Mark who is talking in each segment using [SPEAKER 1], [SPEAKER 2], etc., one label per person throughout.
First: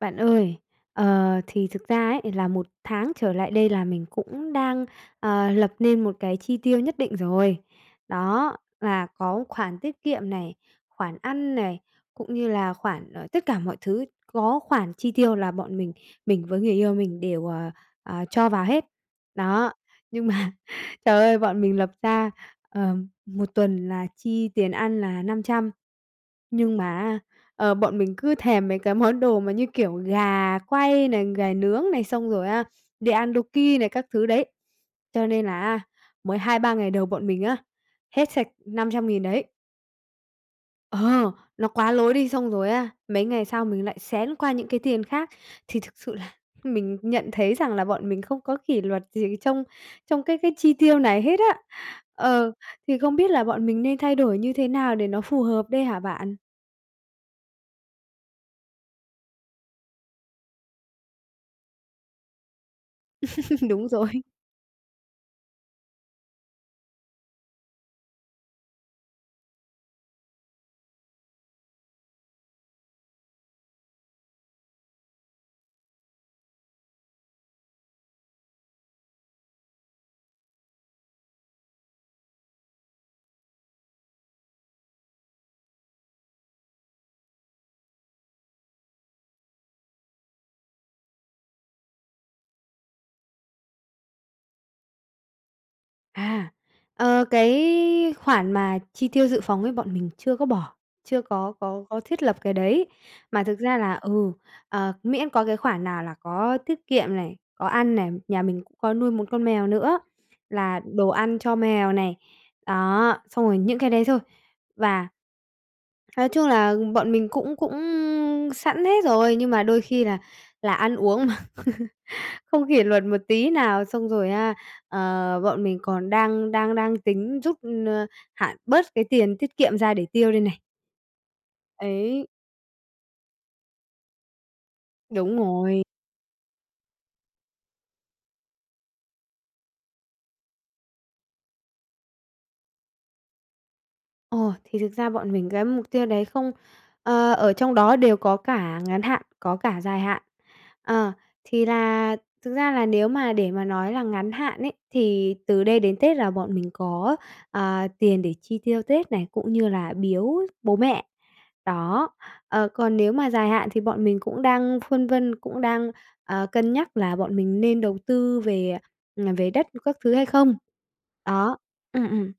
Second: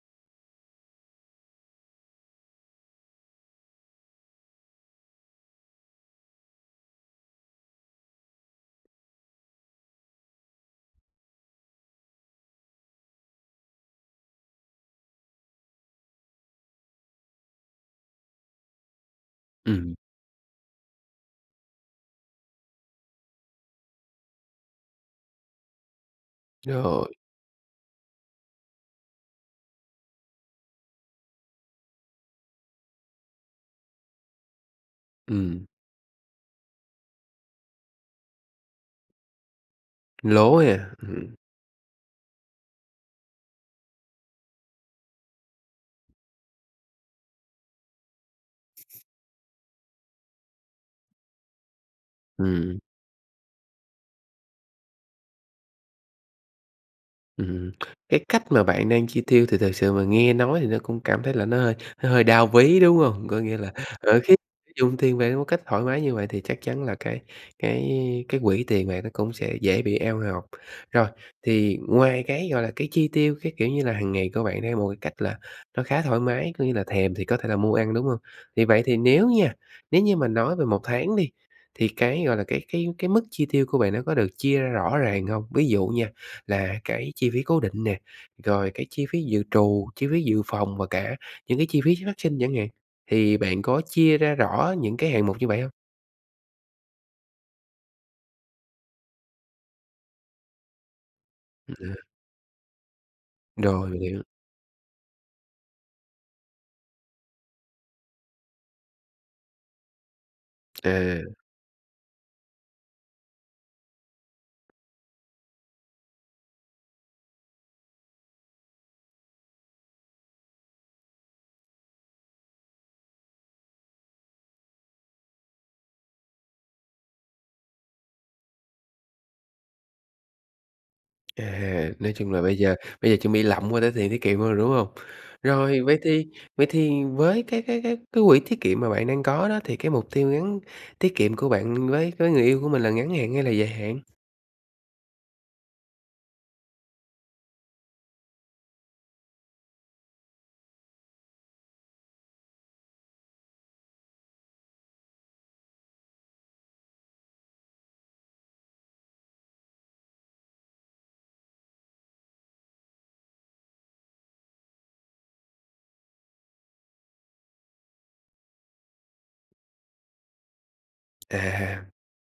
[SPEAKER 1] Bạn ơi, ờ, thì thực ra ấy, là 1 tháng trở lại đây là mình cũng đang, à, lập nên một cái chi tiêu nhất định rồi. Đó, là có khoản tiết kiệm này, khoản ăn này, cũng như là khoản ở tất cả mọi thứ, có khoản chi tiêu là bọn mình, mình với người yêu mình đều, à, à, cho vào hết. Đó,
[SPEAKER 2] Ừm.
[SPEAKER 1] nhưng mà, trời ơi, bọn mình lập ra, ờm, 1 tuần là chi tiền ăn là 500 nhưng mà
[SPEAKER 2] Rồi.
[SPEAKER 1] á, ờ, bọn mình cứ thèm mấy cái món đồ mà như kiểu gà quay này, gà nướng này xong rồi á, đi ăn Dookki này các thứ đấy, cho nên là
[SPEAKER 2] Ừm.
[SPEAKER 1] á mới 2-3 ngày đầu bọn mình á, hết sạch 500.000 đấy.
[SPEAKER 2] Lố ha.
[SPEAKER 1] Ờ,
[SPEAKER 2] Ừm.
[SPEAKER 1] nó quá lố đi, xong rồi á, mấy ngày sau mình lại xén qua những cái tiền khác. Thì thực sự là mình nhận thấy rằng là bọn mình không có kỷ luật gì trong trong cái cái chi tiêu này hết á. Ờ,
[SPEAKER 2] Ừm.
[SPEAKER 1] thì không biết là bọn mình nên thay đổi như thế nào để nó phù hợp đây hả bạn?
[SPEAKER 2] Ừm. Cái cách mà bạn đang chi tiêu thì thật sự mà nghe nói thì nó cũng cảm thấy là nó hơi nó hơi đau ví, đúng không? Có nghĩa là,
[SPEAKER 1] Đúng rồi
[SPEAKER 2] ờ,
[SPEAKER 1] ấy.
[SPEAKER 2] khi dùng tiền bạc một cách thoải mái như vậy thì chắc chắn là cái cái cái quỹ tiền bạc nó cũng sẽ dễ bị eo ngọc. Rồi, thì ngoài cái, gọi là, cái chi tiêu, cái, kiểu như là, hằng ngày của bạn theo một cái cách là nó khá thoải mái, có nghĩa là thèm thì có thể là mua ăn, đúng hông? Thì vậy thì nếu nha, nếu như mà nói về 1 tháng đi, thì cái, gọi là, cái-cái cái mức chi tiêu của bạn nó có được chia ra rõ ràng hông? Ví dụ nha, là cái chi phí cố định nè, rồi cái chi phí dự trù, chi phí dự phòng và cả những cái chi phí phát sinh chẳng hạn, thì bạn có chia ra rõ những cái hạng mục như vậy hông?
[SPEAKER 1] À, ờ, cái khoản mà chi tiêu dự phòng ấy bọn mình chưa có bỏ, chưa có có có
[SPEAKER 2] [unintelligible]
[SPEAKER 1] thiết lập cái đấy. Mà thực ra
[SPEAKER 2] Rồi,
[SPEAKER 1] là
[SPEAKER 2] minh hiểu.
[SPEAKER 1] ừ, ờ, miễn có cái khoản nào là có tiết kiệm này, có ăn này, nhà mình cũng có nuôi một con mèo nữa, là đồ
[SPEAKER 2] À.
[SPEAKER 1] ăn cho mèo này. Đó, xong rồi những cái đấy thôi. Và Nói chung là, bọn mình cũng cũng sẵn hết rồi, nhưng mà đôi khi là là ăn uống mà không kỷ luật một tí nào, xong rồi, a, ờ, bọn mình còn đang đang đang tính rút, ơ, hạn bớt cái tiền tiết kiệm ra để tiêu đây này.
[SPEAKER 2] À, nói
[SPEAKER 1] Ấy.
[SPEAKER 2] chung là bây giờ bây giờ chuẩn bị lậm qua tới tiền tiết kiệm luôn rồi, đúng hông?
[SPEAKER 1] Đúng
[SPEAKER 2] Rồi
[SPEAKER 1] rồi.
[SPEAKER 2] vậy thì vậy thì với cái cái cái cái quỹ tiết kiệm mà bạn đang có đó thì cái mục tiêu ngắn tiết kiệm của bạn với với người yêu của mình là ngắn hạn hay là dài hạn?
[SPEAKER 1] Ồ, thì thực ra bọn mình cái mục tiêu đấy không, ơ, ở trong đó đều có cả ngắn hạn, có cả dài hạn. Ờ, thì là thực ra là nếu mà để mà nói là ngắn hạn ấy, thì từ đây đến Tết là bọn mình có, ờ, tiền để chi tiêu Tết này cũng như là biếu bố mẹ. Đó, ờ, còn nếu mà dài hạn thì bọn mình cũng đang phân vân, cũng đang, ờ, cân nhắc là bọn mình nên đầu tư về, à, về đất các thứ hay không? Đó,
[SPEAKER 2] À.
[SPEAKER 1] ừm, ừm.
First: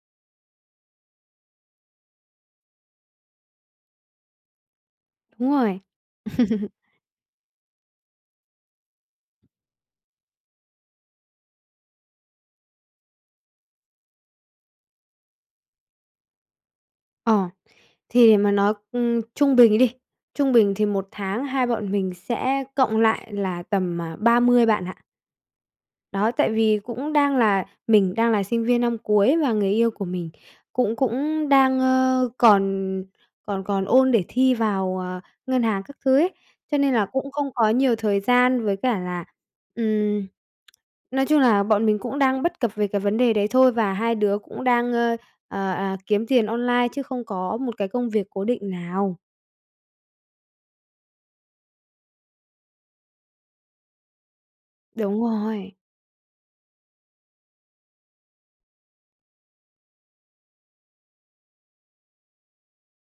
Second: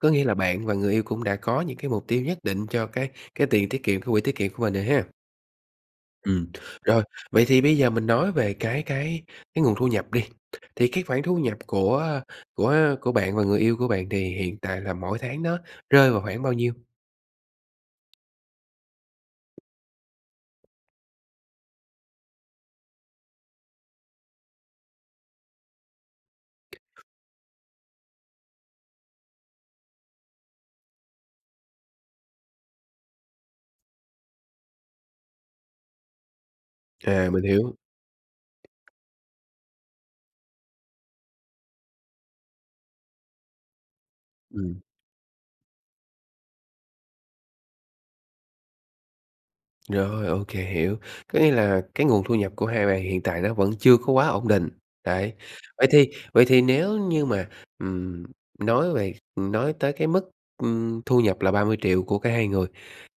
[SPEAKER 2] Có nghĩa là bạn và người yêu cũng đã có những cái mục tiêu nhất định cho cái cái tiền tiết kiệm, cái quỹ tiết kiệm của mình rồi ha?
[SPEAKER 1] Đúng rồi.
[SPEAKER 2] Ừm. Rồi, vậy thì bây giờ mình nói về cái cái cái nguồn thu nhập đi. Thì cái khoản thu nhập của của của bạn và người yêu của bạn thì hiện tại là mỗi tháng nó rơi vào khoảng bao nhiêu?
[SPEAKER 1] Ờ. Thì để mà nói, ừm, trung bình đi, trung bình thì 1 tháng hai bọn mình sẽ cộng lại là tầm, à, 30 bạn ạ. Đó, tại vì cũng đang là mình đang là sinh viên năm cuối và người yêu của mình cũng cũng đang, ơ, còn còn còn ôn để thi vào, ờ, ngân hàng các thứ ấy, cho nên là
[SPEAKER 2] À,
[SPEAKER 1] cũng
[SPEAKER 2] mình
[SPEAKER 1] không có
[SPEAKER 2] hiểu.
[SPEAKER 1] nhiều thời gian, với cả là, ừm, nói chung là bọn mình cũng đang bất cập về cái vấn đề đấy thôi và 2 đứa cũng
[SPEAKER 2] Ừm.
[SPEAKER 1] đang, ơ, ờ, ờ, kiếm tiền online chứ không có một cái công việc cố định nào.
[SPEAKER 2] Rồi, ô kê, hiểu. Có nghĩa là cái nguồn thu nhập của 2 bạn hiện tại nó vẫn chưa có quá ổn định.
[SPEAKER 1] Đúng
[SPEAKER 2] Đấy,
[SPEAKER 1] rồi.
[SPEAKER 2] vậy thì vậy thì nếu như mà, ừm, nói về ừm, nói tới cái mức, ừm, thu nhập là 30 triệu của cả 2 người,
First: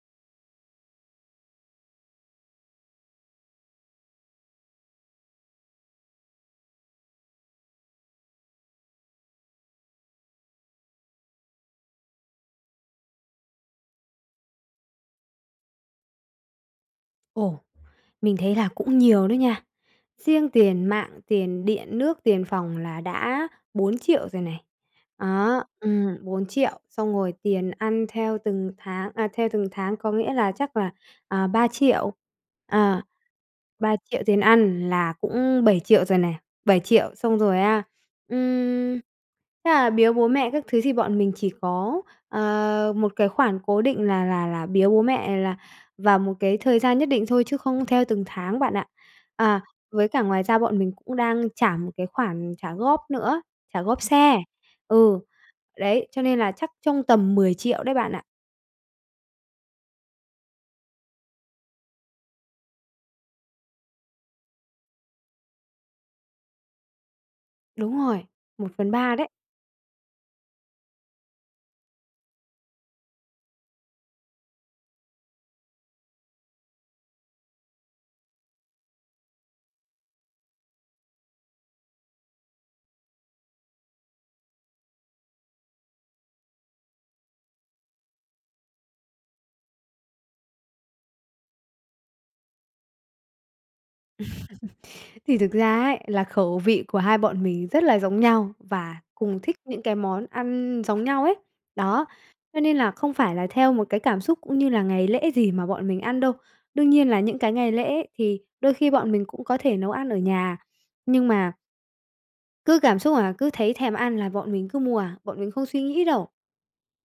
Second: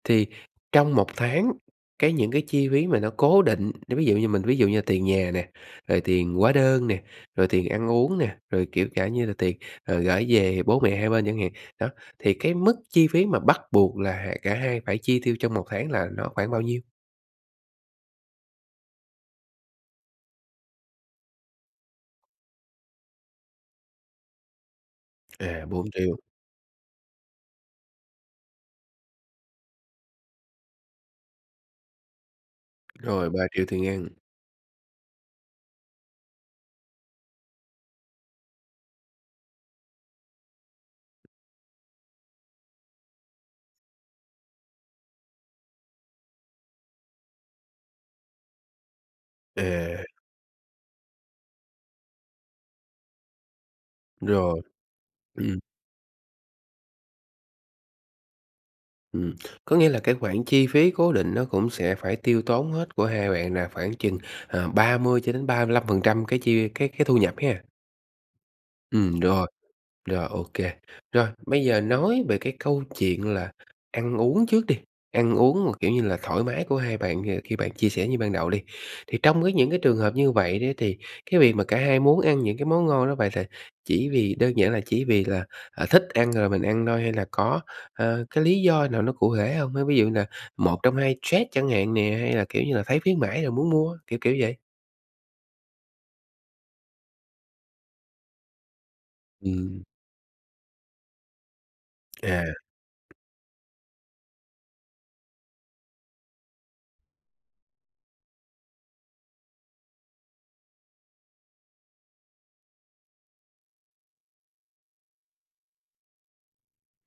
[SPEAKER 2] thì trong 1 tháng cái những cái chi phí mà nó cố định, nói ví dụ như mình ví dụ như tiền nhà nè, rồi tiền hóa đơn nè, rồi tiền ăn uống nè, rồi kiểu cả như là tiền, ờ, gởi về bố mẹ hai bên chẳng hạn. Đó, thì cái mức chi phí mà bắt buộc là, à, cả 2 phải chi tiêu trong 1 tháng là nó khoảng bao nhiêu?
[SPEAKER 1] Ồ, mình thấy là cũng nhiều đó nha. Riêng tiền mạng, tiền điện nước, tiền phòng là đã 4.000.000 rồi này. Đó,
[SPEAKER 2] À, 4.000.000.
[SPEAKER 1] ừm, 4.000.000, xong rồi tiền ăn theo từng tháng, à, theo từng tháng, có nghĩa là, chắc là, à, 3.000.000, à,
[SPEAKER 2] Rồi, 3.000.000 tiền
[SPEAKER 1] ba
[SPEAKER 2] ăn.
[SPEAKER 1] triệu tiền ăn, là cũng 7.000.000 rồi này. 7.000.000, xong rồi, a, ừm, thế là biếu bố mẹ các thứ thì bọn mình chỉ có, ờ, một cái khoản cố định là là là biếu bố mẹ là vào một cái thời gian nhất định thôi, chứ không theo từng tháng bạn ạ. À,
[SPEAKER 2] À.
[SPEAKER 1] với cả ngoài ra bọn mình cũng đang trả một cái khoản trả góp nữa, trả góp xe,
[SPEAKER 2] Rồi,
[SPEAKER 1] ừ,
[SPEAKER 2] ừm.
[SPEAKER 1] đấy, cho nên là chắc trong tầm 10.000.000 đấy bạn ạ.
[SPEAKER 2] Ừm, có nghĩa là cái khoản chi phí cố định nó cũng sẽ phải tiêu tốn hết của 2 bạn là khoảng chừng, ờ, 30-35% cái chi cái cái thu nhập ha?
[SPEAKER 1] Đúng rồi, 1/3
[SPEAKER 2] Ừm,
[SPEAKER 1] đấy.
[SPEAKER 2] rồi, rồi, ô kê. Rồi, bây giờ nói về cái câu chuyện là ăn uống trước đi, ăn uống mà, kiểu như là, thoải mái của 2 bạn kìa. Thì bạn chia sẻ như ban đầu đi, thì trong cái những cái trường hợp như vậy đấy, thì cái việc mà cả hai muốn ăn những cái món ngon đó, vậy th chỉ vì đơn giản là chỉ vì là, à, thích ăn rồi mình ăn thôi, hay là có, a, cái lý do nào nó cụ thể hông á? Ví dụ như là 1 trong 2 stress chẳng hạn nè, hay là, kiểu như là, thấy khuyến mãi rồi muốn mua, kiểu kiểu vậy?
[SPEAKER 1] Thì thực ra ấy, là khẩu vị của hai bọn mình rất là giống nhau, và cùng thích những
[SPEAKER 2] Ừm.
[SPEAKER 1] cái món ăn giống nhau ấy. Đó,
[SPEAKER 2] À.
[SPEAKER 1] cho nên là không phải là theo một cái cảm xúc cũng như là ngày lễ gì mà bọn mình ăn đâu. Đương nhiên là những cái ngày lễ thì đôi khi bọn mình cũng có thể nấu ăn ở nhà, nhưng mà Cứ cảm xúc là cứ thấy thèm ăn là bọn mình cứ mua à, bọn mình không suy nghĩ đâu.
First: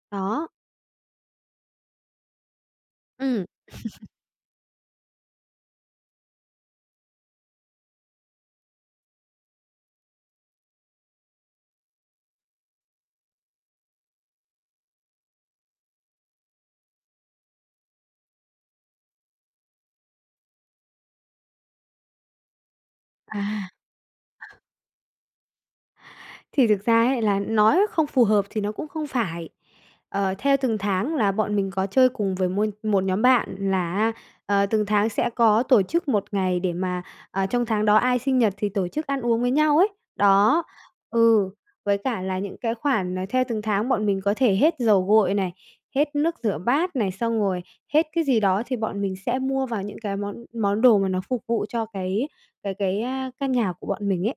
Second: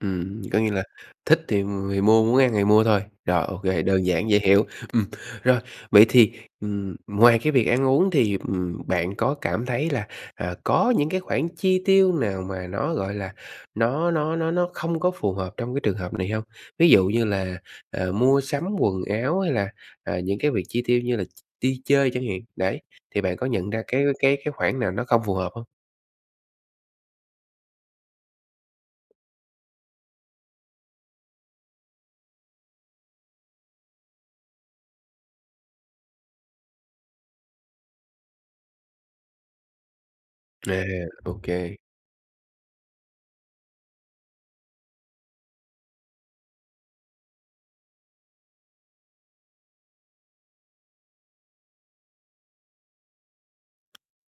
[SPEAKER 2] Ừm,
[SPEAKER 1] Đó.
[SPEAKER 2] có nghĩa là thích thì, ừm, người mua muốn ăn thì mua thôi, rồi,
[SPEAKER 1] Ừm.
[SPEAKER 2] ô kê, đơn giản, dễ hiểu. Ừm, rồi, vậy thì, ừm, ngoài cái việc ăn uống thì, ừm, bạn có cảm thấy là, à, có những cái khoản chi tiêu nào mà nó, gọi là, nó nó nó nó không có phù hợp trong cái trường hợp này hông? Ví dụ như là, ờ, mua sắm quần áo, hay là, à, những cái việc chi tiêu như là ch đi chơi chẳng hạn, đấy, thì bạn có
[SPEAKER 1] À.
[SPEAKER 2] nhận ra cái cái cái khoản nào nó không phù hợp hông?
[SPEAKER 1] Thì thực ra ấy, là nói không phù hợp thì nó cũng không phải, ờ, theo từng tháng là bọn mình có chơi cùng với môi một nhóm bạn là á, ờ, từng tháng sẽ có tổ chức 1 ngày để mà, à, trong tháng đó ai sinh nhật thì tổ chức ăn uống với nhau ấy. Đó,
[SPEAKER 2] À, ô
[SPEAKER 1] ừ,
[SPEAKER 2] kê.
[SPEAKER 1] với cả là những cái khoản, ờ, theo từng tháng bọn mình có thể hết dầu gội này, hết nước rửa bát này, xong rồi hết cái gì đó, thì bọn mình sẽ mua vào những cái món món đồ mà nó phục vụ cho cái cái cái, a, căn nhà của bọn mình ấy.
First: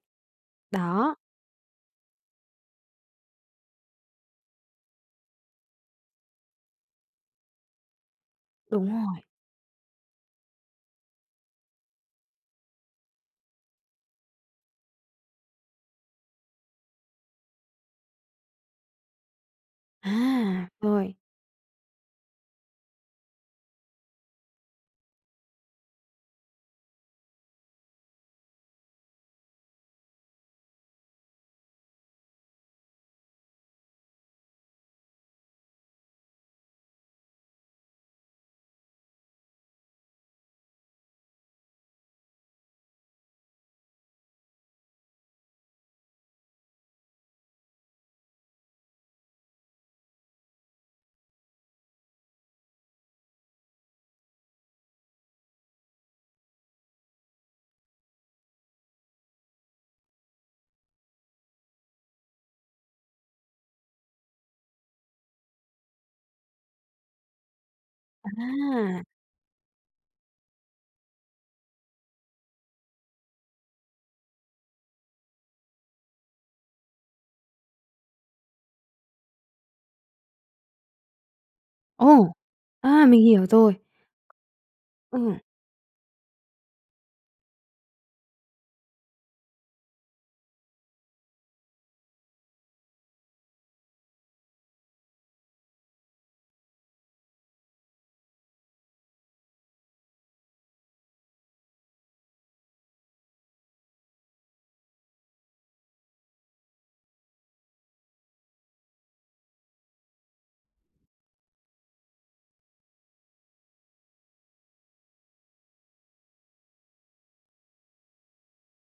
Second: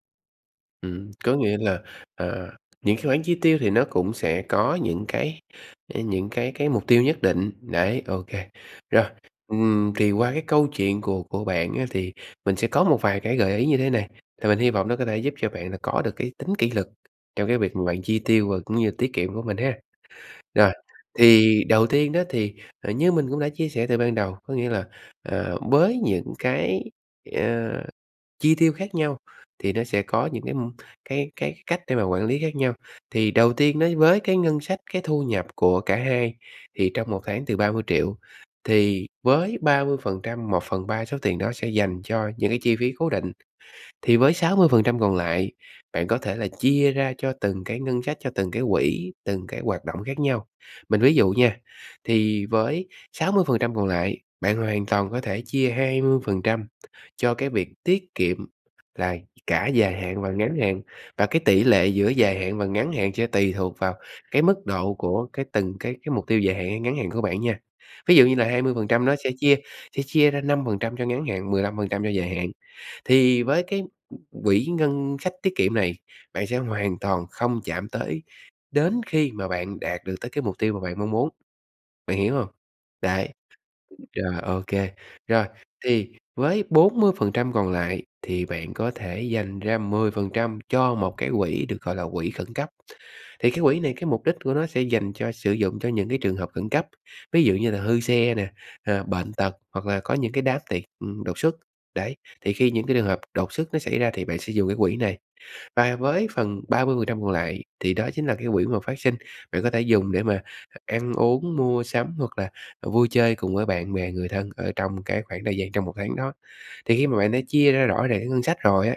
[SPEAKER 2] Ừm.
[SPEAKER 1] Đó.
[SPEAKER 2] Có nghĩa là, à, những cái khoản chi tiêu thì nó cũng sẽ có những cái, à, những cái cái mục tiêu nhất định, đấy, ô kê.
[SPEAKER 1] Đúng
[SPEAKER 2] Rồi,
[SPEAKER 1] rồi.
[SPEAKER 2] ừm, thì qua cái câu chuyện của của bạn á thì mình sẽ có một vài cái gợi ý như thế này, thì mình hi vọng nó có thể giúp cho bạn là có được cái tính kỷ luật trong cái việc mà bạn chi tiêu và cũng như tiết kiệm của mình ha.
[SPEAKER 1] À,
[SPEAKER 2] Rồi,
[SPEAKER 1] rồi.
[SPEAKER 2] thì đầu tiên á, thì, à, như mình cũng đã chia sẻ từ ban đầu, có nghĩa là, ờ, với những cái, ờ, chi tiêu khác nhau, thì nó sẽ có những cái, ừm, cái cái cách để mà quản lý khác nhau. Thì đầu tiên đấy, với cái ngân sách, cái thu nhập của cả 2 thì trong 1 tháng từ 30.000.000, thì với 30%, 1/3 số tiền đó sẽ dành cho những cái chi phí cố định. Thì với 60% còn lại, bạn có thể là chia ra cho từng cái ngân sách, cho từng cái quỹ, từng cái hoạt động khác nhau. Mình ví dụ nha, thì với 60% còn lại, bạn hoàn toàn có thể chia 20% cho cái việc tiết kiệm, là cả dài hạn và ngắn hạn, và cái tỷ lệ giữa dài hạn và ngắn hạn sẽ tùy thuộc vào cái mức độ của cái từng cái cái mục tiêu dài hạn hay ngắn hạn của bạn nha. Ví dụ như là hai mươi phần
[SPEAKER 1] À!
[SPEAKER 2] trăm nó sẽ chia sẽ chia ra 5% cho ngắn hạn, 15% cho dài hạn. Thì với cái quỹ ngân sách tiết kiệm này, bạn sẽ hoàn toàn không chạm tới đến khi mà bạn đạt được tới cái mục tiêu mà bạn mong muốn, bạn
[SPEAKER 1] Ồ!
[SPEAKER 2] hiểu hông?
[SPEAKER 1] À, mình
[SPEAKER 2] Đấy,
[SPEAKER 1] hiểu rồi!
[SPEAKER 2] rồi, ô kê.
[SPEAKER 1] Ừm.
[SPEAKER 2] Rồi, thì với 40% còn lại thì bạn có thể dành ra 10% cho một cái quỹ được gọi là quỹ khẩn cấp. Thì cái quỹ này, cái mục đích của nó sẽ dành cho sử dụng cho những cái trường hợp khẩn cấp, ví dụ như là hư xe nè, à, bệnh tật, hoặc là có những cái đám tiệc, ừm, đột xuất. Đấy, thì khi những cái trường hợp đột xuất nó xảy ra thì bạn sẽ dùng cái quỹ này. Và với phần 30% còn lại, thì đó chính là cái quỹ mà phát sinh, bạn có thể dùng để mà, ờ, ăn uống, mua sắm hoặc là, ờ, vui chơi cùng với bạn bè, người thân ở trong cái khoảng thời gian trong 1 tháng đó. Thì khi mà bạn đã chia ra rõ ràng cái ngân sách rồi á,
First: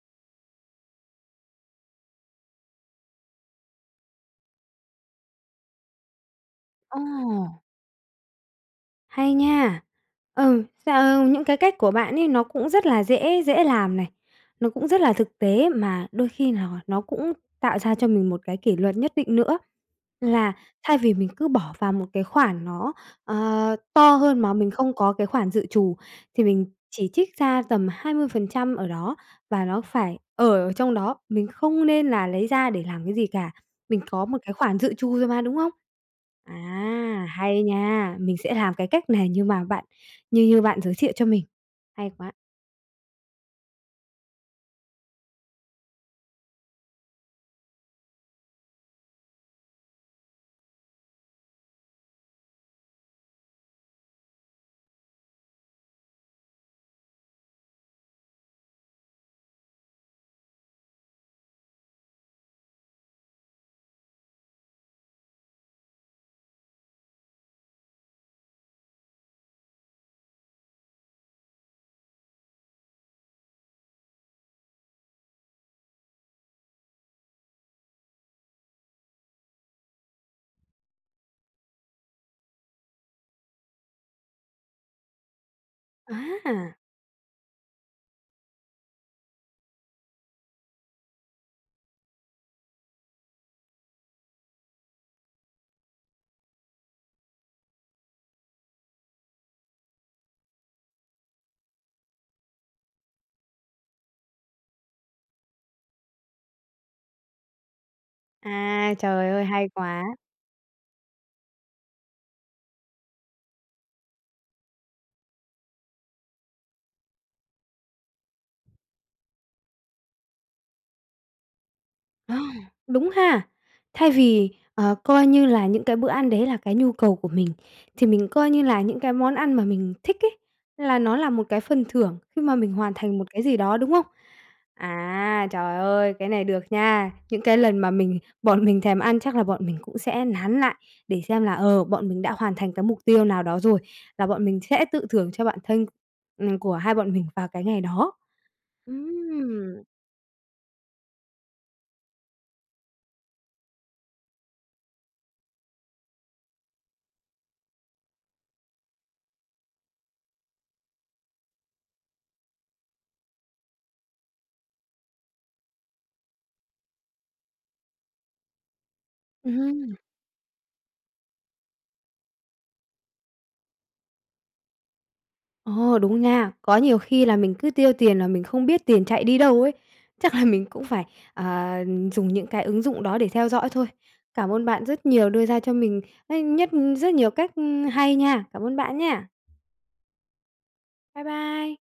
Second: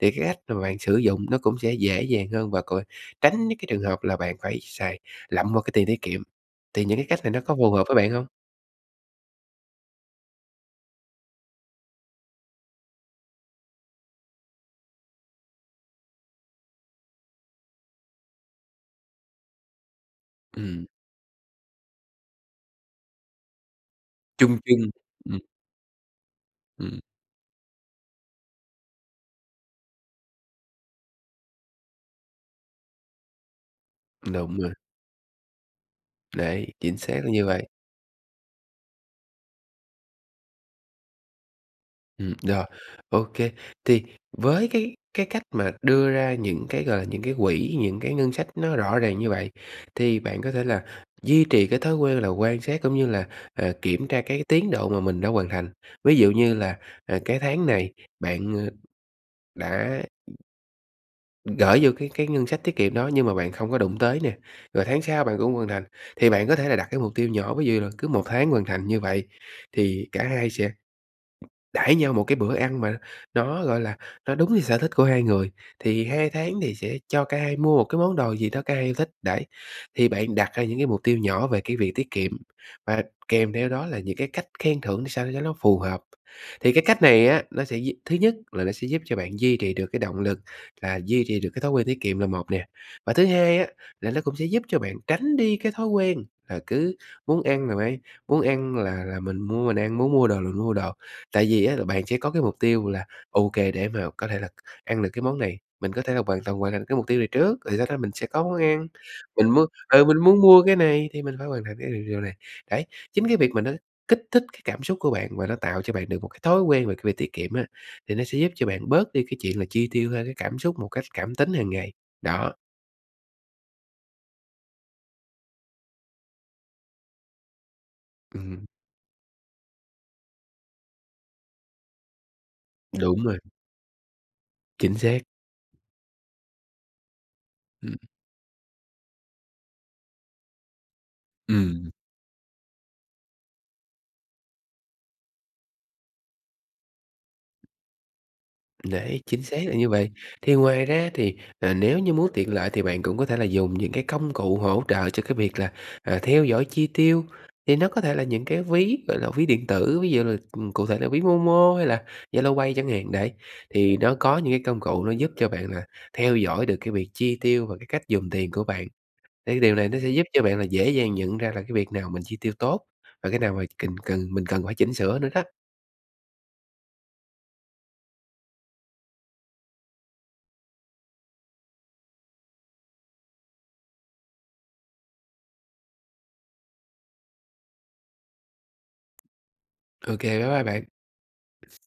[SPEAKER 2] thì cái cách mà bạn sử dụng nó cũng sẽ dễ dàng hơn và còn tránh những cái trường hợp là bạn phải xài lậm vào cái tiền tiết kiệm. Thì những cái cách này nó có
[SPEAKER 1] Ơ!
[SPEAKER 2] phù hợp với bạn hông?
[SPEAKER 1] Hay nha. Ừ, cà ờ, những cái cách của bạn ấy nó cũng rất là dễ dễ làm này. Nó cũng rất là thực tế mà đôi khi nò nó cũng tạo ra cho mình một cái kỷ luật nhất định nữa, là
[SPEAKER 2] Ừm.
[SPEAKER 1] thay vì mình cứ bỏ vào một cái khoản nó, ờ, to hơn mà
[SPEAKER 2] Chung
[SPEAKER 1] mình
[SPEAKER 2] chung,
[SPEAKER 1] không có cái
[SPEAKER 2] ừm.
[SPEAKER 1] khoản dự trù, thì mình
[SPEAKER 2] Ừm.
[SPEAKER 1] chỉ trích ra tầm 20% ở đó và nó phải ở ở trong đó, mình không nên là lấy ra để làm cái gì cả. Mình có một cái
[SPEAKER 2] [unintelligible]
[SPEAKER 1] khoản dự trù rồi mà, đúng không?
[SPEAKER 2] Đấy, chính xác
[SPEAKER 1] À,
[SPEAKER 2] là như
[SPEAKER 1] hay
[SPEAKER 2] vậy.
[SPEAKER 1] nha! Mình sẽ làm cái cách này như mà bạn như như bạn giới thiệu cho mình, hay quá.
[SPEAKER 2] Ừm, rồi. Ô kê, thì với cái cái cách mà đưa ra những cái, gọi là, những cái quỹ, những cái ngân sách nó rõ ràng như vậy, thì bạn có thể là duy trì cái thói quê là quan sát cũng như là, à, kiểm tra cái tiến độ mà mình đã hoàn thành. Ví dụ như là, à, cái tháng này bạn, ơ, đã gởi vô cái cái ngân sách tiết kiệm đó nhưng mà bạn không có đụng tới nè, rồi tháng sau bạn cũng hoàn thành. Thì bạn có thể là đặt cái mục tiêu nhỏ, ví dụ như là cứ 1 tháng hoàn thành như vậy thì cả hai sẽ đãi nhau một cái bữa ăn mà nó, gọi là, nó đúng như sở thích của hai người. Thì 2 tháng thì sẽ cho cả hai mua một cái món đồ gì đó cả hai yêu thích, đấy. Thì bạn đặt ra những cái mục tiêu nhỏ về cái việc tiết kiệm, và kèm theo đó là những cái cách khen thưởng sao cho nó phù hợp,
[SPEAKER 1] Á,
[SPEAKER 2] thì
[SPEAKER 1] à!
[SPEAKER 2] cái cách này á, nó sẽ duy thứ nhất là nó sẽ giúp cho bạn duy trì được cái động lực, là duy trì được cái thói quen tiết kiệm là một nè. Và thứ hai á, là nó cũng sẽ giúp cho bạn tránh đi cái thói quen là cứ muốn ăn là phải muốn ăn là là mình mua mình ăn, muốn mua đồ là mua đồ. Tại vì á là bạn sẽ có cái mục tiêu là "Ô kê, để mà có thể là ăn được cái món này, mình có thể là hoàn toàn hoàn thành được cái mục tiêu này trước, rồi sau đó mình sẽ có món ăn.
[SPEAKER 1] À, trời ơi,
[SPEAKER 2] Mình muốn
[SPEAKER 1] hay
[SPEAKER 2] ừ,
[SPEAKER 1] quá!
[SPEAKER 2] mình muốn mua cái này thì mình phải hoàn thành cái điều điều này." Đấy, chính cái việc mà nó kích thích cái cảm xúc của bạn và nó tạo cho bạn được một cái thói quen về cái việc tiết kiệm á, thì nó sẽ giúp cho bạn bớt đi cái chuyện là chi tiêu theo cái cảm xúc một cách cảm tính hàng ngày, đó.
[SPEAKER 1] [unintelligible] Đúng ha. Thay vì, ờ, coi như là những cái bữa ăn đấy là cái nhu cầu của mình, thì mình coi như
[SPEAKER 2] Ừm.
[SPEAKER 1] là những cái món ăn mà mình thích ấy là nó là một cái phần thưởng khi mà mình hoàn thành
[SPEAKER 2] Đúng
[SPEAKER 1] một
[SPEAKER 2] rồi.
[SPEAKER 1] cái gì đó, đúng không?
[SPEAKER 2] Chính xác.
[SPEAKER 1] À, trời ơi, cái này được nha! Những cái lần mà
[SPEAKER 2] Ừm.
[SPEAKER 1] mình bọn mình thèm ăn chắc là bọn mình cũng sẽ nán lại để xem là, ờ,
[SPEAKER 2] Ừm.
[SPEAKER 1] bọn mình đã hoàn thành cái mục tiêu nào đó rồi, và bọn mình sẽ tự thưởng cho bản thưng, ừm, của hai bọn mình vào cái ngày đó.
[SPEAKER 2] Đấy, chính xác là
[SPEAKER 1] Ừm!
[SPEAKER 2] như vậy. Thì ngoài ra thì, ờ, nếu như muốn tiện lợi thì bạn cũng có thể là dùng những cái công cụ hỗ trợ cho cái việc là, à, theo dõi chi tiêu. Thì nó có thể là những cái ví, gọi là, ví điện tử, ví dụ là, ừm, cụ thể là ví Momo hay là Zalo Pay chẳng hạn, đấy. Thì nó có những cái công cụ nó giúp cho bạn là theo dõi được cái việc chi tiêu và cái cách dùng tiền của bạn.
[SPEAKER 1] Ừm
[SPEAKER 2] Thì điều này
[SPEAKER 1] hưm.
[SPEAKER 2] nó sẽ giúp cho bạn là dễ dàng nhận ra là cái việc nào mình chi tiêu tốt và cái nào mà kình cần mình cần phải chỉnh sửa nữa đó.
[SPEAKER 1] Ồ, đúng nha. Có nhiều khi là mình cứ tiêu tiền là mình không biết tiền chạy đi đâu ấy. Chắc là mình cũng phải, à, dùng những cái ứng dụng đó để theo dõi thôi. Cảm ơn bạn rất nhiều đưa ra cho mình á nhất rất nhiều cách, ưm, hay nha! Cảm ơn bạn nhá.
[SPEAKER 2] Ô kê, bye bye bạn.
[SPEAKER 1] Bye bye.